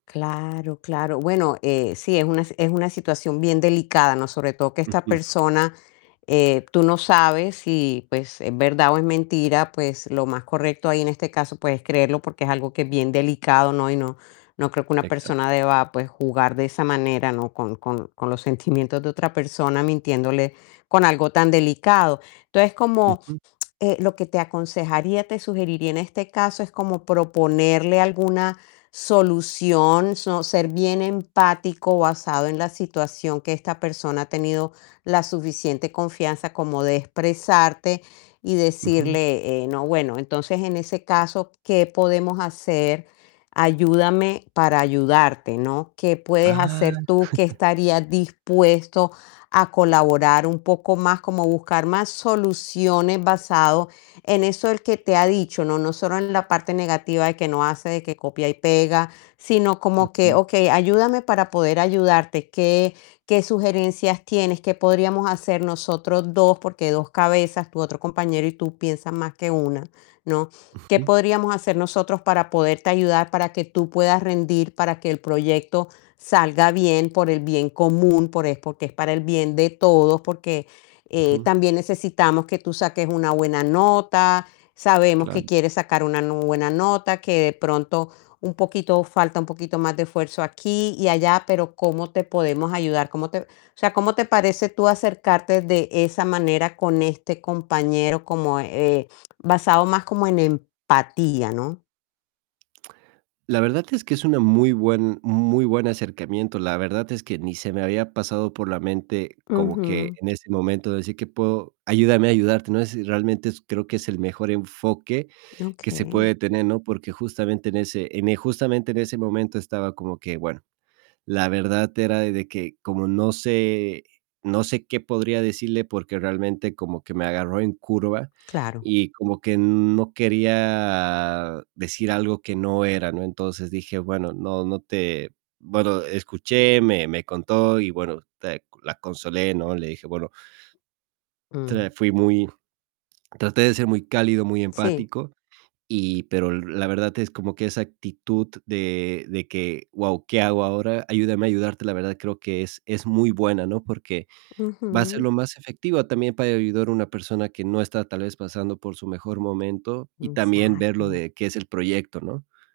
Claro, claro. Bueno, sí, es una es una situación bien delicada, ¿no? Sobre todo que esta [unintelligible] persona, eh, tú no sabes si, pues, es verdad o es mentira, pues lo más correcto ahí, en este caso pues es creerlo, porque es algo que es bien delicado, ¿no? Y no no creo que una Exacto. persona deba, pues, jugar de esa manera, ¿no? Con con con los sentimientos de otra persona, mintiéndole con algo tan delicado. Entonces, como Ujú. eh, lo que te aconsejaría, te sugeriría en este caso, es como proponerle alguna solución, so ser bien empático, basado en la situación que esta persona ha tenido la suficiente confianza como de expresarte y Ujú. decirle: "Eh, no, bueno, entonces en ese caso, ¿qué podemos hacer? Ayúdame para ayudarte, ¿no? ¿Qué Ah. puedes hacer tú? Que, estarías dispuesto a colaborar un poco más", como buscar más soluciones, basado en eso, ¿él que te ha dicho?, ¿no?, no solo en la parte negativa de que no hace de que copia y pega, sino como que: Ujú. "Okey, ayúdame para poder ayudarte. ¿Qué qué sugerencias tienes? ¿Qué podríamos hacer nosotros 2? Porque 2 cabezas" tu otro compañero y tú piensan más que 1, ¿no? "¿Qué Ujú. podríamos hacer nosotros para poderte ayudar, para que tú puedas rendir, para que el proyecto salga bien por el bien común, por es porque es para el bien de todos, porque, eh, Ujú. también necesitamos que tú saques una buena nota, sabemos que Claro. quieres sacar una nu buena nota, que de pronto un poquito falta un poquito más de esfuerzo aquí y allá, pero ¿cómo te podemos ayudar? ¿Cómo te?". O sea, ¿cómo te parece, tú acercarte de esa manera con este compañero?, como, eh, basado más como en empatía, ¿no? La verdad es que es una muy buen muy buen acercamiento. La verdad es que ni se me había pasado por la mente, como que, Ujú. en ese momento, de decir que puedo ayúdame a ayudarte, no, si realmente s creo que es el mejor enfoque que se Okey. puede tener, ¿no? Porque justamente en ese en e justamente en ese momento estaba como que, bueno, la verdad era de que, como no sé no sé qué podría decirle, porque realmente como que me agarró en curva, Claro. y como que no quería decir algo que no era, ¿no? Entonces dije: "Bueno, no no te". Bueno, escuché, me me contó, y bueno, te la consolé, ¿no? Le dije: "Bueno" Mm. Tra fui muy traté de ser muy cálido, muy Sí. empático, y pero l la verdad es como que esa actitud de de que: "Guau, ¿qué hago ahora? Ayúdame a ayudarte", la verdad creo que es es muy buena, ¿no? Porque va a ser Ujú. lo más efectiva, también para ayudar a una persona que no está, tal vez, pasando por su mejor momento, y Mm, también ver lo exacto. de qué es el proyecto, ¿no?